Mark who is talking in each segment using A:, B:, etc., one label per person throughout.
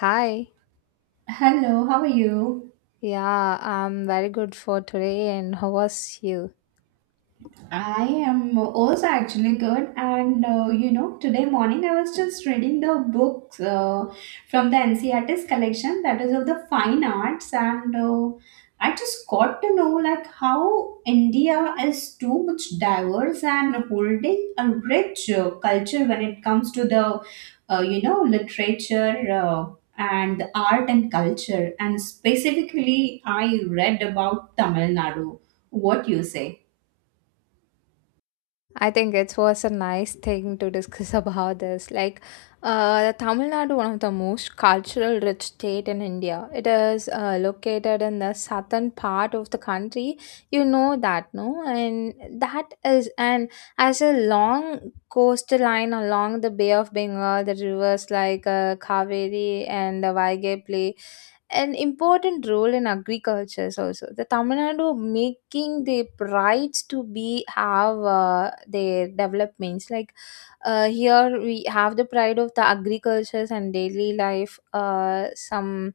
A: Hi.
B: Hello, how are you?
A: Yeah, I'm very good for today. And how was you?
B: I am also actually good, and today morning I was just reading the books from the NCRT's collection that is of the fine arts, and I just got to know like how India is too much diverse and holding a rich culture when it comes to the literature. And the art and culture, and specifically I read about Tamil Nadu, what you say.
A: I think it was a nice thing to discuss about this. Like, Tamil Nadu, one of the most cultural rich state in India. It is located in the southern part of the country. You know that, no? And that is, and as a long coastline along the Bay of Bengal, the rivers like Kaveri and the Vaigai play. An important role in agriculture is also the Tamil Nadu making the rights to be have their developments like here we have the pride of the agricultures and daily life, some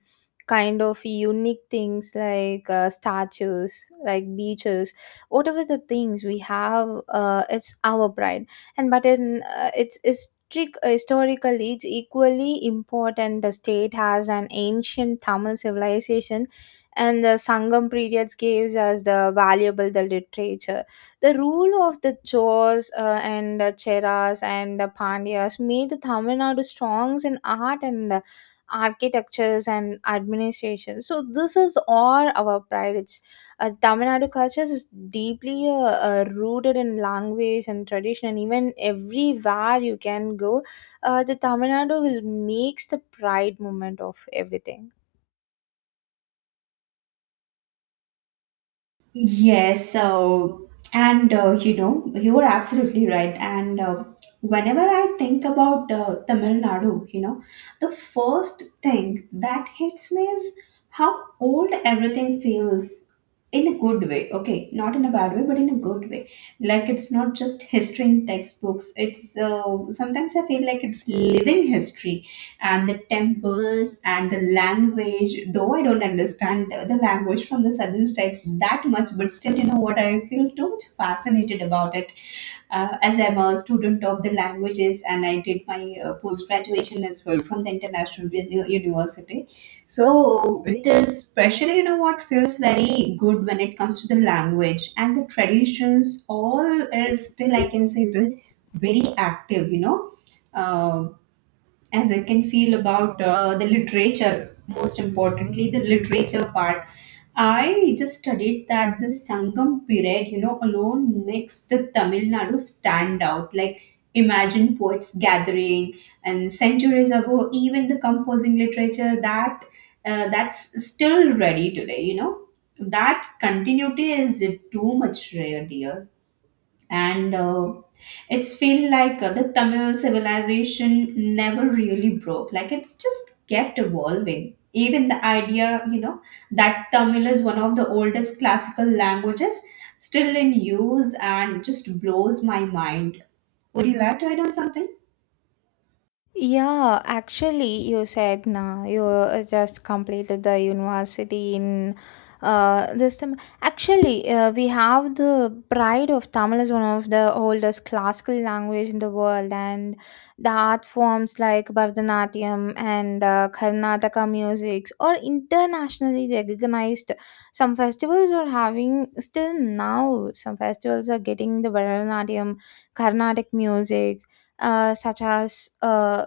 A: kind of unique things like statues, like beaches, whatever the things we have, it's our pride. And but in it's historic, historically, it's equally important. The state has an ancient Tamil civilization, and the Sangam periods gives us the valuable the literature the rule of the Chors and Cheras and Pandyas made the Tamil Nadu strong in art and architectures and administration. So this is all our pride. It's Tamil Nadu culture is deeply rooted in language and tradition, and even everywhere you can go, the Tamil Nadu will makes the pride moment of everything.
B: Yes, so and you are absolutely right. And whenever I think about Tamil Nadu, you know, the first thing that hits me is how old everything feels in a good way. Okay, not in a bad way, but in a good way. Like, it's not just history in textbooks. It's, sometimes I feel like it's living history and the temples and the language, though I don't understand the language from the southern states that much, but still, you know what, I feel too much fascinated about it. As I'm a student of the languages, and I did my post graduation as well from the international university, so it is especially, you know what, feels very good when it comes to the language, and the traditions all is still I can say it is very active, you know. Um as I can feel about the literature, most importantly, the literature part. I just studied that the Sangam period, you know, alone makes the Tamil Nadu stand out. Like, imagine poets gathering, and centuries ago, even the composing literature that that's still ready today. You know, that continuity is too much rare, dear. And it's feel like the Tamil civilization never really broke. Like, it's just kept evolving. Even the idea, you know, that Tamil is one of the oldest classical languages still in use, and just blows my mind. Would you like to add on something?
A: Yeah, actually, you said nah, you just completed the university in this time. Actually, we have the pride of Tamil is one of the oldest classical language in the world, and the art forms like Bharatanatyam and Karnataka musics are internationally recognized. Some festivals are having still now. Some festivals are getting the Bharatanatyam, Carnatic music such as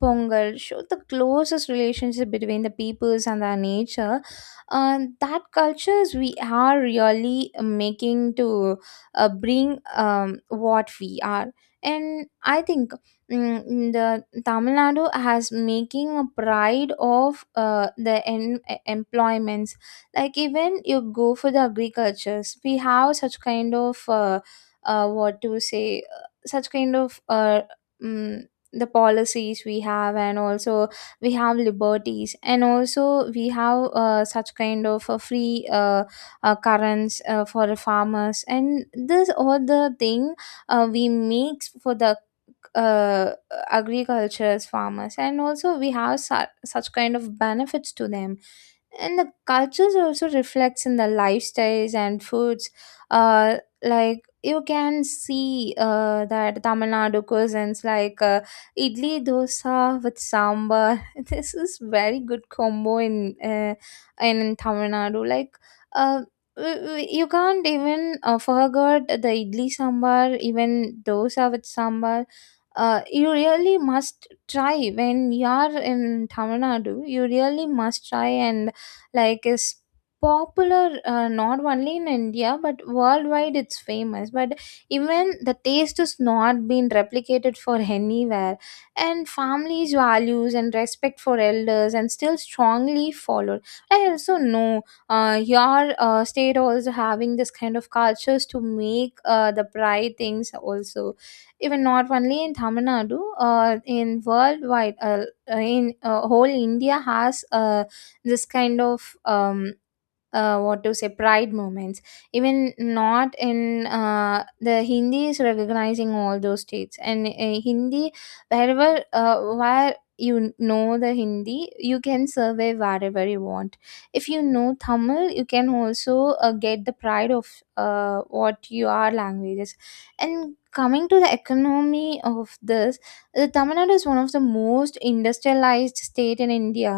A: Pongal show the closest relationship between the peoples and their nature. That cultures we are really making to bring what we are. And I think the Tamil Nadu has making a pride of the employments. Like even you go for the agricultures, we have such kind of what to say, such kind of mm, the policies we have and also we have liberties and also we have such kind of a free currents for the farmers and this all the thing we make for the uh, agriculture's farmers and also we have such kind of benefits to them and the cultures also reflects in the lifestyles and foods uh like you can see that Tamil Nadu cuisines like idli dosa with sambar. This is very good combo uh, in Tamil Nadu. Like uh, you can't even forget the idli sambar, even dosa with sambar. You really must try when you are in Tamil Nadu. You really must try, and like is popular not only in India but worldwide it's famous, but even the taste is not been replicated for anywhere. And families values and respect for elders and still strongly followed. I also know your state also having this kind of cultures to make the pride things also, even not only in Tamil Nadu, uh, in worldwide, in whole India has this kind of what to say pride moments, even not in the Hindi is recognizing all those states, and Hindi wherever where you know the Hindi you can survey wherever you want. If you know Tamil you can also get the pride of what your languages. And coming to the economy of this, the Tamil Nadu is one of the most industrialized state in India.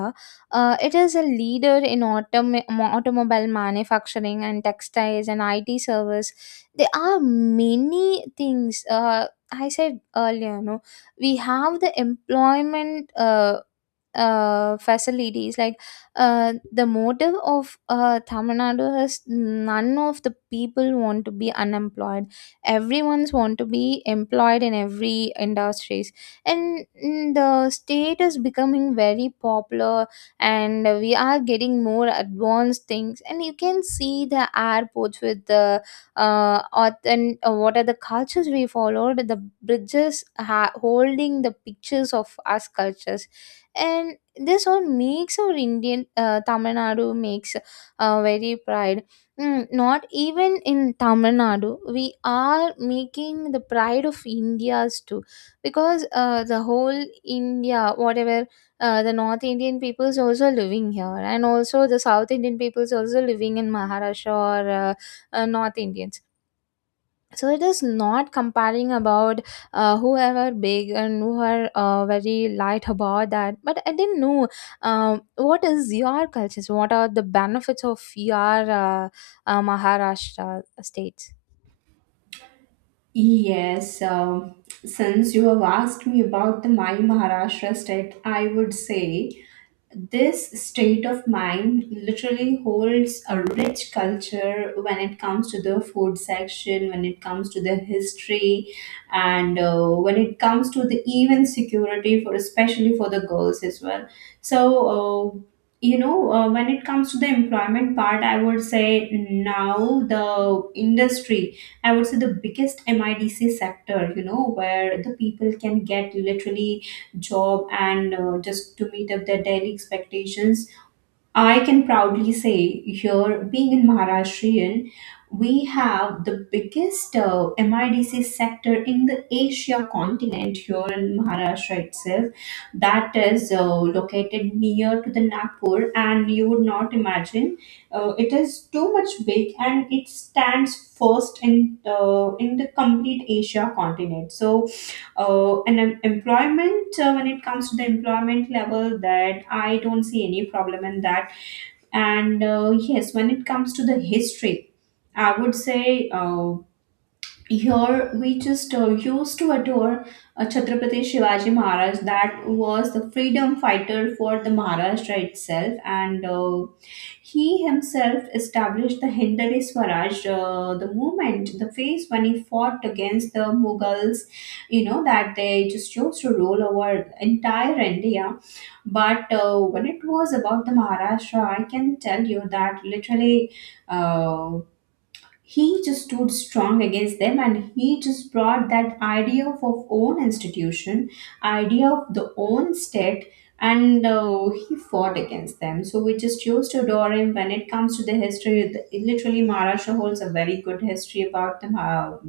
A: It is a leader in automobile manufacturing and textiles and IT service. There are many things. I said earlier, no, we have the employment facilities. Like the motive of Tamil Nadu is none of the people want to be unemployed. Everyone's want to be employed in every industries, and the state is becoming very popular, and we are getting more advanced things and you can see the airports with the auth- and what are the cultures we followed, the bridges holding the pictures of us cultures. And this all makes our Indian Tamil Nadu makes very pride. Not even in Tamil Nadu, we are making the pride of India's too, because the whole India, whatever the North Indian peoples also living here, and also the South Indian peoples also living in Maharashtra or North Indians. So it is not comparing about whoever big and who are very light about that. But I didn't know what is your cultures. What are the benefits of your uh, Maharashtra state?
B: Yes, since you have asked me about the My Maharashtra state, I would say this state of mind literally holds a rich culture when it comes to the food section, when it comes to the history, and when it comes to the even security, for especially for the girls as well. So. Uh, when it comes to the employment part, I would say now the industry, I would say the biggest MIDC sector, you know, where the people can get literally job, and just to meet up their daily expectations. I can proudly say here, being in Maharashtrian, we have the biggest MIDC sector in the Asia continent here in Maharashtra itself. That is located near to the Nagpur, and you would not imagine it is too much big, and it stands first in the complete Asia continent. So and em- employment when it comes to the employment level, that I don't see any problem in that. And yes, when it comes to the history, I would say, here we just used to adore Chhatrapati Shivaji Maharaj, that was the freedom fighter for the Maharashtra itself, and he himself established the Hindari Swaraj, the movement, the phase when he fought against the Mughals, you know, that they just chose to rule over entire India. But when it was about the Maharashtra, I can tell you that literally uh, he just stood strong against them, and he just brought that idea of own institution, idea of the own state. And he fought against them, so we just used to adore him. When it comes to the history, the, literally Maharashtra holds a very good history about them, how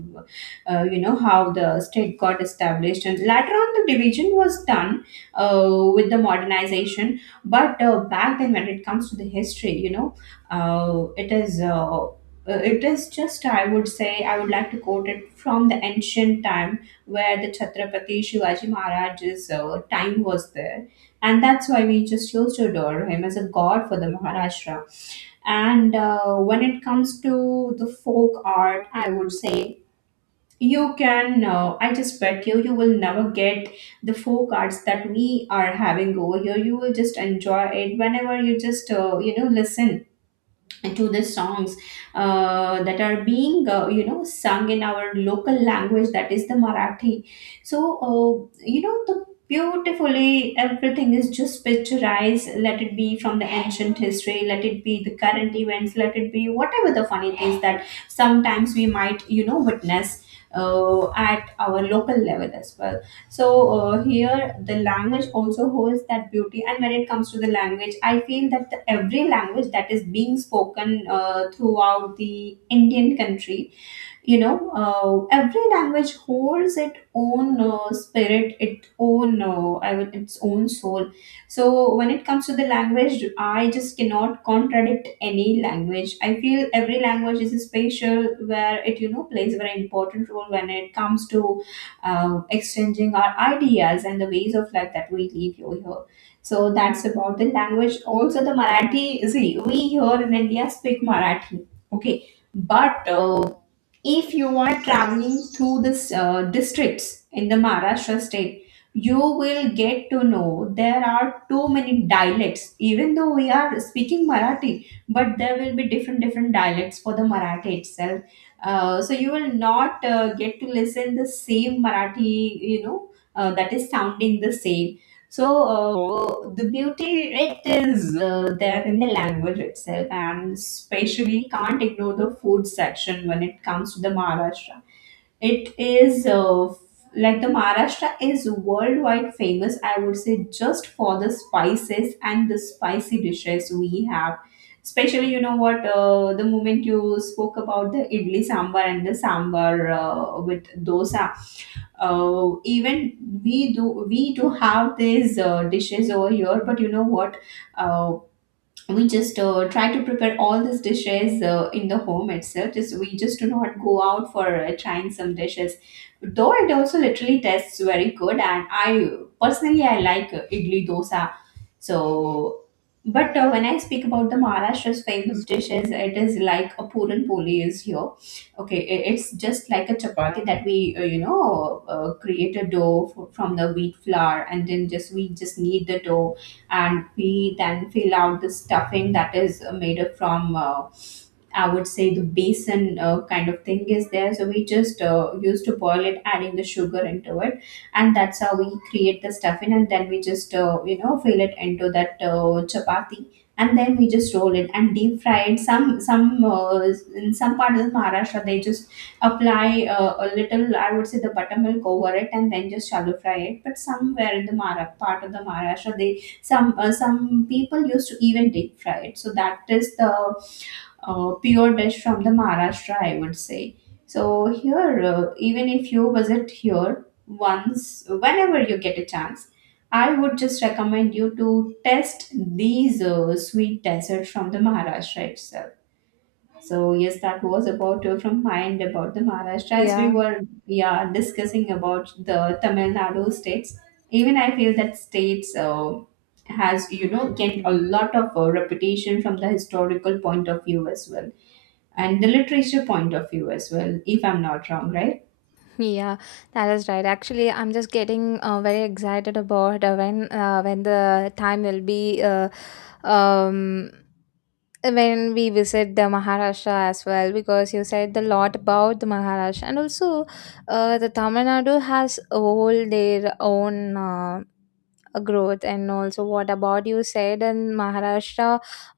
B: how the state got established and later on the division was done with the modernization. But back then, when it comes to the history, you know, uh, it is uh, it is just, I would say, I would like to quote it from the ancient time where the Chhatrapati Shivaji Maharaj's time was there. And that's why we just used to adore him as a god for the Maharashtra. And when it comes to the folk art, I would say, you can, I just bet you, you will never get the folk arts that we are having over here. You will just enjoy it whenever you just, listen to the songs that are being, sung in our local language, that is the Marathi. So the beautifully everything is just picturized, let it be from the ancient history, let it be the current events, let it be whatever the funny things that sometimes we might, you know, witness at our local level as well. So here, the language also holds that beauty. And when it comes to the language, I feel that the, every language that is being spoken throughout the Indian country, you know, every language holds its own spirit, its own, I would, its own soul. So when it comes to the language, I just cannot contradict any language. I feel every language is special, where it, you know, plays a very important role when it comes to exchanging our ideas and the ways of life that we live over here. So that's about the language also, the Marathi. See, we here in India speak Marathi, okay. But if you are traveling through the districts in the Maharashtra state, you will get to know there are too many dialects. Even though we are speaking Marathi, but there will be different different dialects for the Marathi itself. So you will not get to listen the same Marathi, you know, that is sounding the same. So the beauty it is there in the language itself, and especially can't ignore the food section when it comes to the Maharashtra. It is uh, f- like, the Maharashtra is worldwide famous, I would say, just for the spices and the spicy dishes we have. Especially, you know what, the moment you spoke about the idli sambar and the sambar with dosa, even we do have these dishes over here. But you know what, uh, we just try to prepare all these dishes in the home itself, just we just do not go out for trying some dishes, though it also literally tastes very good, and I personally I like idli dosa. So, but when I speak about the Maharashtra's famous dishes, it is like a puran poli is here. Okay, it's just like a chapati, that we create a from the wheat flour, and then just we just knead the dough, and we then fill out the stuffing that is made up from. I would say the basin kind of thing is there. So we just used to boil it, adding the sugar into it, and that's how we create the stuffing. And then we just fill it into that chapati, and then we just roll it and deep fry it. Some In some part of Maharashtra, they just apply a little, I would say, the buttermilk over it, and then just shallow fry it. But somewhere in the Mara part of the Maharashtra, they some people used to even deep fry it. So that is the pure dish from the Maharashtra, I would say. So here, even if you visit here once, whenever you get a chance, I would just recommend you to test these sweet desserts from the Maharashtra itself. So yes, that was about from my end about the Maharashtra, as we
A: Yeah.
B: were, yeah, discussing about the Tamil Nadu states. Even I feel that states has, you know, get a lot of reputation from the historical point of view as well, and the literature point of view as well. If I'm not wrong, right?
A: Yeah, that is right. Actually, I'm just getting very excited about when the time will be um, when we visit the Maharashtra as well, because you said a lot about the Maharashtra, and also the Tamil Nadu has all their own growth. And also what about you said in Maharashtra,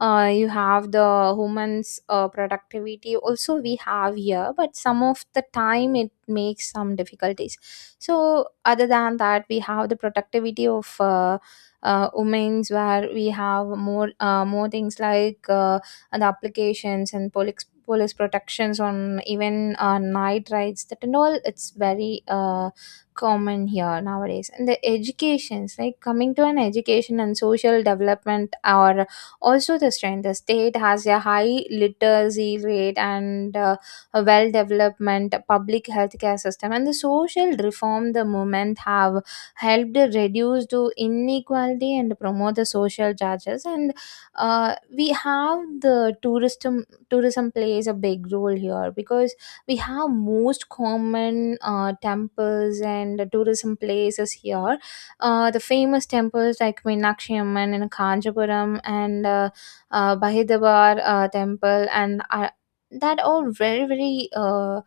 A: you have the women's productivity also we have here, but some of the time it makes some difficulties. So other than that we have the productivity of women's where we have more things like the applications and police protections on even night rides, that and all it's very common here nowadays. And the educations, like coming to an education and social development are also the strength. The state has a high literacy rate, and a well development public healthcare system, and the social reform, the movement have helped reduce the inequality and promote the social justice. And we have the tourism plays a big role here, because we have most common temples and tourism places here. The famous temples like Meenakshi Amman and Kanjapuram and Bahidabar temple, and that all very very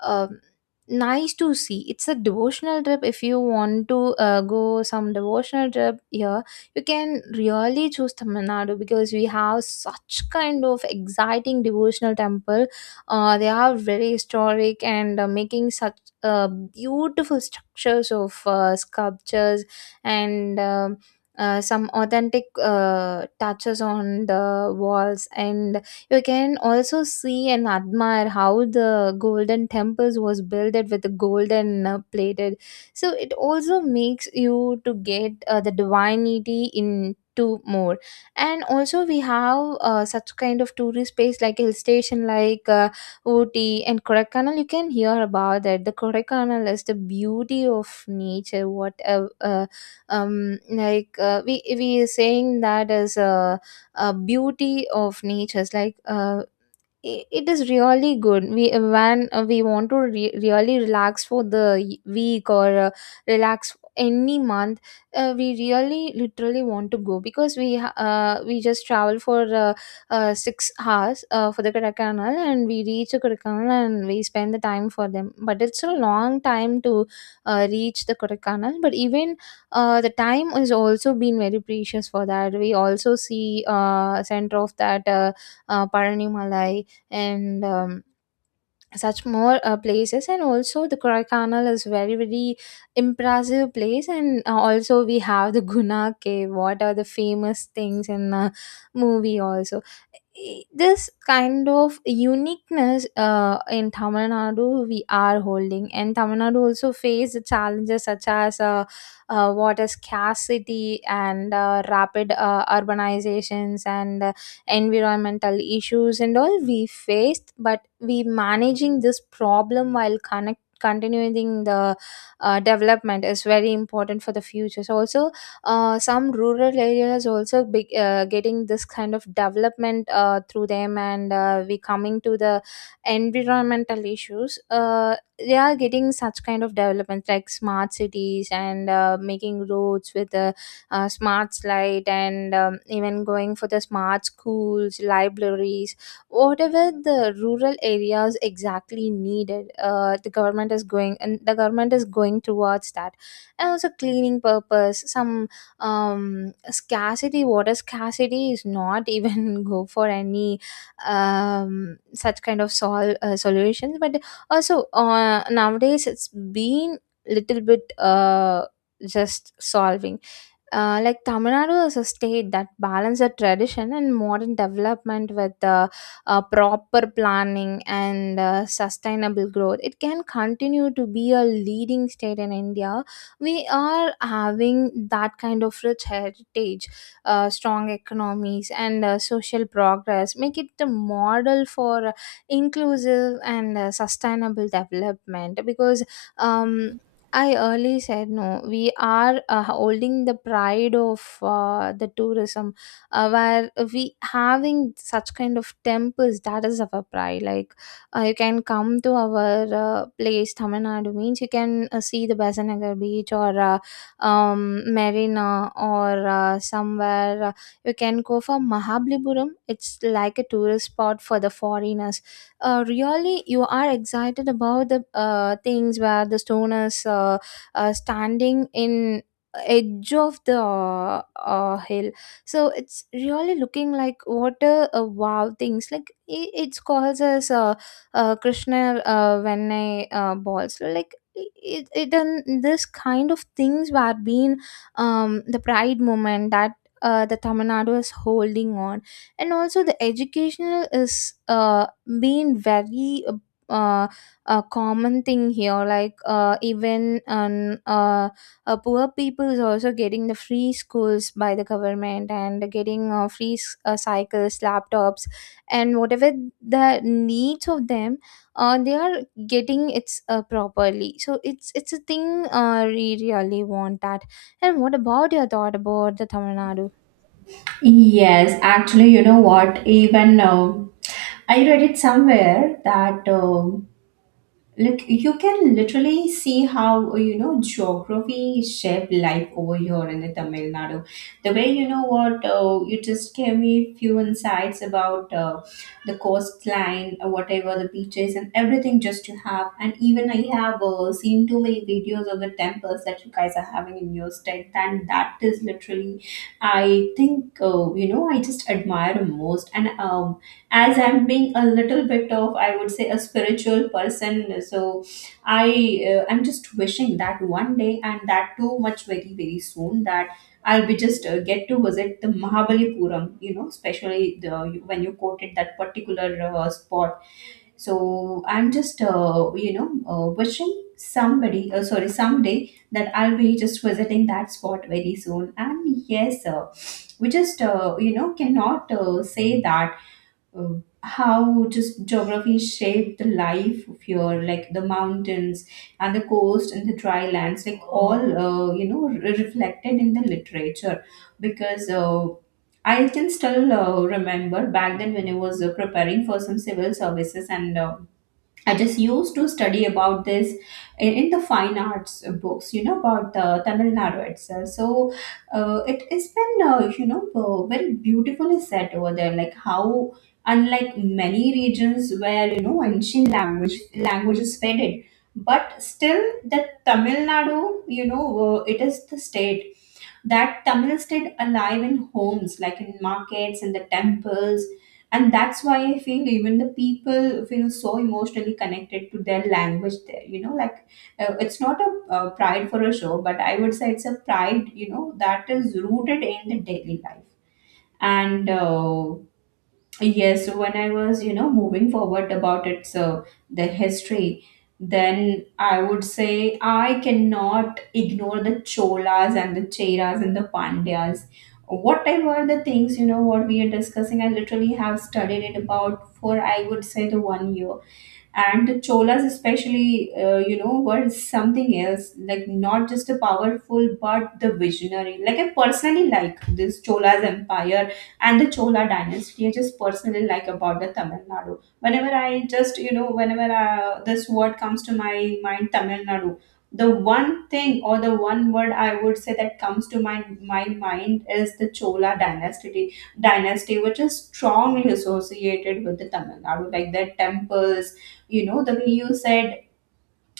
A: um nice to see. It's a devotional trip. If you want to go some devotional trip here, you can really choose Tamil Nadu, because we have such kind of exciting devotional temple. They are very historic and making such beautiful structures of sculptures, and some authentic touches on the walls. And you can also see and admire how the golden temples was built with the golden plated. So it also makes you to get the divinity into more. And also we have such kind of tourist space like hill station, like Ooty and Kodaikanal, you can hear about that. The Kodaikanal is the beauty of nature. What we are saying that as a beauty of nature. It's like it is really good we when we want to really relax for the week or relax any month. We really literally want to go, because we we just travel for 6 hours for the Kodaikanal, and we reach the Kodaikanal and we spend the time for them, but it's a long time to reach the Kodaikanal. But even the time has also been very precious for that. We also see center of that Paranimalai, and such more places. And also the Kodaikanal is very very impressive place. And also we have the Guna cave, what are the famous things in movie also. This kind of uniqueness in Tamil Nadu we are holding. And Tamil Nadu also faced challenges such as water scarcity and rapid urbanizations and environmental issues and all we faced, but we managing this problem, while connect continuing the development is very important for the future. So also some rural areas also big, getting this kind of development through them. And we coming to the environmental issues. They are getting such kind of development like smart cities, and making roads with a smart light, and even going for the smart schools, libraries, whatever the rural areas exactly needed. The government is going, and the government is going towards that, and also cleaning purpose some scarcity water scarcity is not even go for any such kind of solutions, but also nowadays it's been little bit just solving. Like Tamil Nadu is a state that balances tradition and modern development with proper planning and sustainable growth. It can continue to be a leading state in India. We are having that kind of rich heritage, strong economies, and social progress make it the model for inclusive and sustainable development because. Um, I early said no. We are holding the pride of the tourism, where we having such kind of temples that is our pride. Like you can come to our place, Tamil Nadu means you can see the Basanagar beach or Marina or somewhere. You can go for Mahabalipuram. It's like a tourist spot for the foreigners, really you are excited about the things where the stone is standing in edge of the hill, so it's really looking like what a wow things like it's calls as krishna when I balls. So, like it and this kind of things were being the pride moment that the tamil nadu is holding on, and also the educational is being very uh, a common thing here, like even poor people is also getting the free schools by the government and getting cycles, laptops and whatever the needs of them, they are getting it's properly. So it's a thing we really want that. And what about your thought about the tamil nadu?
B: Yes, actually, you know what? Even I read it somewhere that. Like you can literally see how geography shaped life over here in the tamil nadu, the way what you just gave me few insights about the coastline, whatever the beaches and everything just you have. And even I have seen too many videos of the temples that you guys are having in your state, and that is literally, I think, I just admire most. And as I'm being a little bit of, I would say, a spiritual person. So I, I'm just wishing that one day, and that too much very very soon, that I'll be just get to visit the Mahabalipuram, especially the, when you quoted that particular spot. So I'm just wishing somebody sorry, someday, that I'll be just visiting that spot very soon. And yes, we just cannot say that, uh, how just geography shaped the life of here, like the mountains and the coast and the dry lands, like all reflected in the literature. Because I can still remember back then when I was preparing for some civil services. And I just used to study about this in the fine arts books, about the Tamil Nadu itself. So it's been, very beautifully set over there, like how, unlike many regions where, ancient languages faded, but still the Tamil Nadu, it is the state that Tamil stayed alive in homes, like in markets and the temples. And that's why I feel even the people feel so emotionally connected to their language there. Like it's not a pride for a show, but I would say it's a pride, that is rooted in the daily life. And Yes, when I was, moving forward about its the history, then I would say I cannot ignore the Cholas and the Cheras and the Pandyas. Whatever the things, what we are discussing, I literally have studied it about for, I would say, the 1 year. And the cholas especially, were something else, like not just a powerful but the visionary. Like I personally like this cholas empire and the chola dynasty. I just personally like about the tamil nadu, whenever I just whenever this word comes to my mind, tamil nadu, the one thing or the one word, I would say that comes to my mind, is the chola dynasty. Dynasty which is strongly associated with the tamil nadu, like their temples. You know, the way you said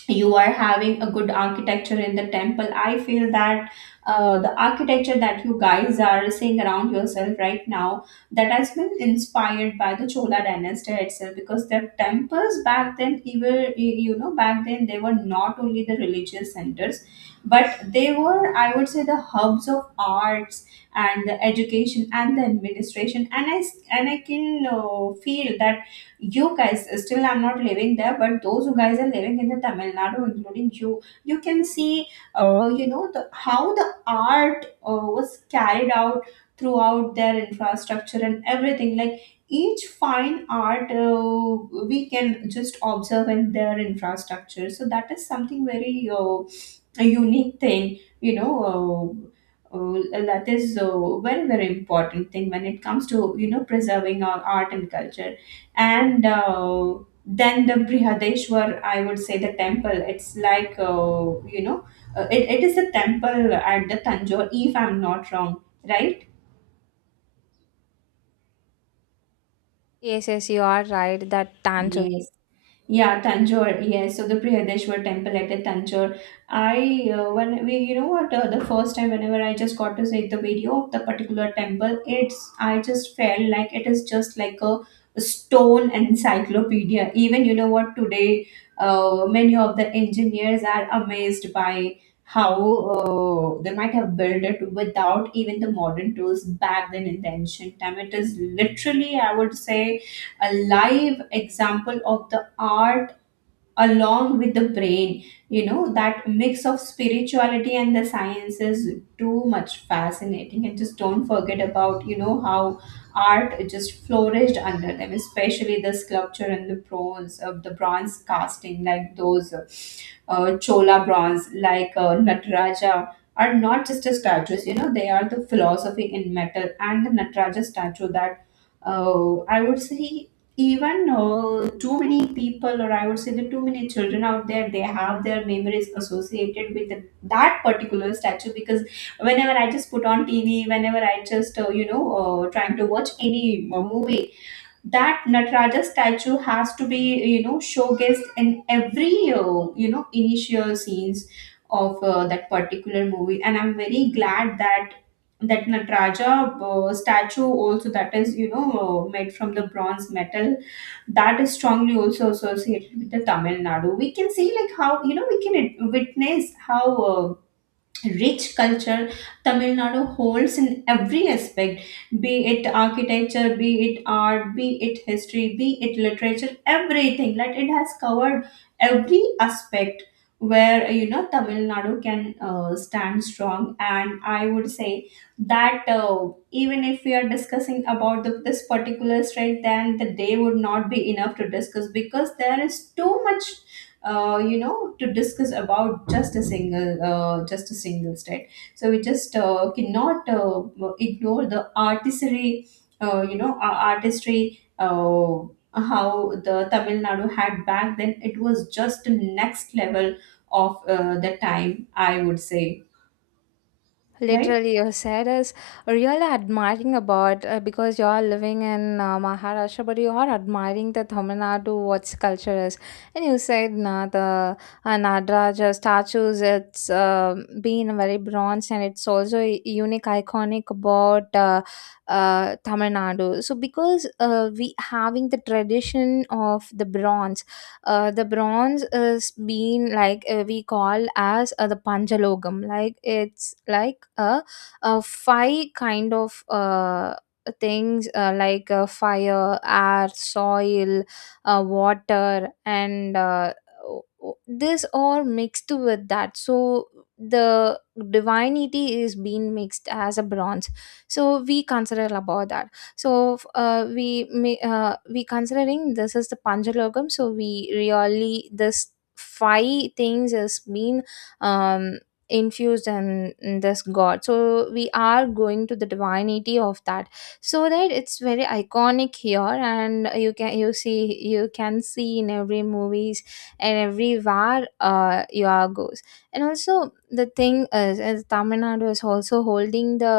B: you are having a good architecture in the temple, I feel that the architecture that you guys are seeing around yourself right now, that has been inspired by the chola dynasty itself. Because their temples back then, even, back then, they were not only the religious centers, but they were, I would say, the hubs of arts and the education and the administration. And I can feel that you guys still, I'm not living there, but those who guys are living in the tamil nadu, including you, you can see the how the art was carried out throughout their infrastructure and everything. Like each fine art, we can just observe in their infrastructure. So that is something very a unique thing, you know uh, that is a very very important thing when it comes to, preserving our art and culture. And Then the Brihadeshwar, I would say, the temple. It's like it is a temple at the Tanjore, if I'm not wrong, right?
A: Yes, yes, you are right, that dance.
B: Yes. Yeah, Tanjore. Yes, so the Prihadeshwar temple at Tanjore. I When we, what, the first time whenever I just got to see the video of the particular temple, it's, I just felt like it is just like a stone encyclopedia. Even what, today, many of the engineers are amazed by how they might have built it without even the modern tools back then in the ancient time. It is literally, I would say, a live example of the art along with the brain. You know, that mix of spirituality and the science is too much fascinating. And just don't forget about, how art just flourished under them, especially the sculpture and the bronze, of the bronze casting, like those Chola bronze, like Nataraja, are not just a statues. They are the philosophy in metal. And the Nataraja statue, that I would say even too many people, or I would say the too many children out there, they have their memories associated with that particular statue. Because whenever I just put on TV, whenever I just trying to watch any movie, that Nataraja statue has to be, showcased in every initial scenes of that particular movie. And I'm very glad that that Nataraja statue also, that is, made from the bronze metal, that is strongly also associated with the Tamil Nadu. We can see, like, how we can witness how rich culture Tamil Nadu holds in every aspect, be it architecture, be it art, be it history, be it literature, everything. Like it has covered every aspect where Tamil Nadu can stand strong. And I would say that even if we are discussing about this particular strength, then the day would not be enough to discuss, because there is too much to discuss about just a single state. So we just cannot ignore the artistry. uh, you know uh, artistry uh, how the tamil nadu had back then, it was just the next level of the time, I would say. Right.
A: Literally, you said is really admiring about, because you are living in Maharashtra, but you are admiring the Tamil Nadu what's culture is, and you said na the Nadraja statues. It's been very bronze, and it's also a unique, iconic about Tamil Nadu. So because we having the tradition of the bronze is being like we call as the Panchalogam, like it's like a five kind of things, like fire, air, soil, water and this all mixed with that. So the divinity is being mixed as a bronze, so we consider about that. So we may we considering this is the panjalogam, so we really this five things has been um infused in this god, so we are going to the divinity of that. So that it's very iconic here, and you can you see, you can see in every movies and everywhere you are goes. And also the thing is tamil nadu is also holding the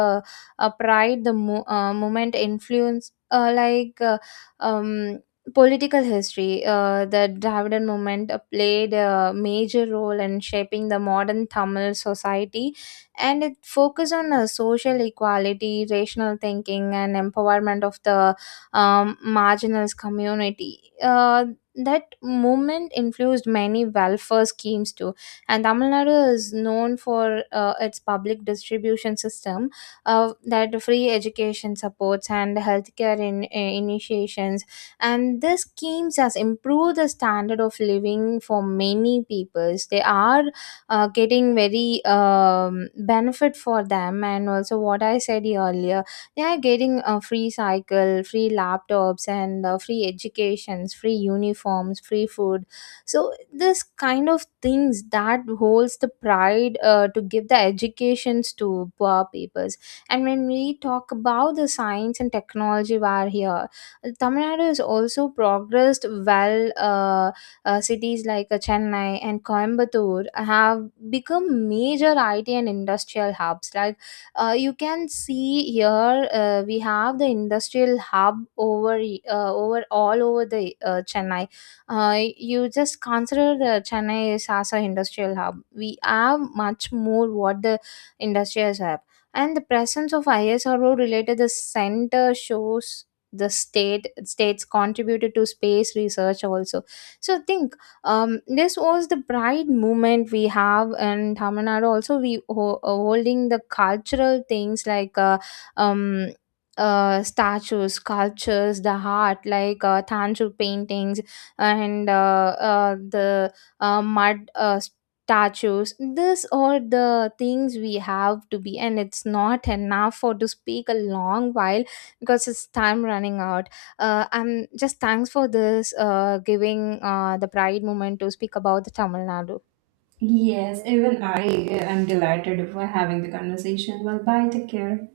A: pride, the moment influence, like um political history. The Dravidian movement played a major role in shaping the modern Tamil society, and it focused on social equality, rational thinking, and empowerment of the marginalized community. That movement influenced many welfare schemes too, and Tamil Nadu is known for its public distribution system, that free education supports and healthcare in, initiations, and this schemes has improved the standard of living for many peoples. They are getting very benefit for them. And also what I said earlier, they are getting a free cycle, free laptops and free educations, free uniforms, free food. So this kind of things that holds the pride to give the educations to poor peoples. And when we talk about the science and technology war here, Tamil Nadu has also progressed well. Cities like Chennai and Coimbatore have become major IT and industrial hubs. Like you can see here, we have the industrial hub over over all over the Chennai. You just consider the Chennai is as a industrial hub. We have much more what the industrials have, and the presence of ISRO related the center shows the state states contributed to space research also. So think, this was the pride movement we have in tamil nadu. Also we holding the cultural things, like um, statues, sculptures, the art, like tangible paintings, and the mud statues. This all the things we have to be, and it's not enough for to speak a long while, because it's time running out. I'm just thanks for this giving the pride moment to speak about the Tamil Nadu.
B: Yes, even I am delighted for having the conversation. Well, bye, take care.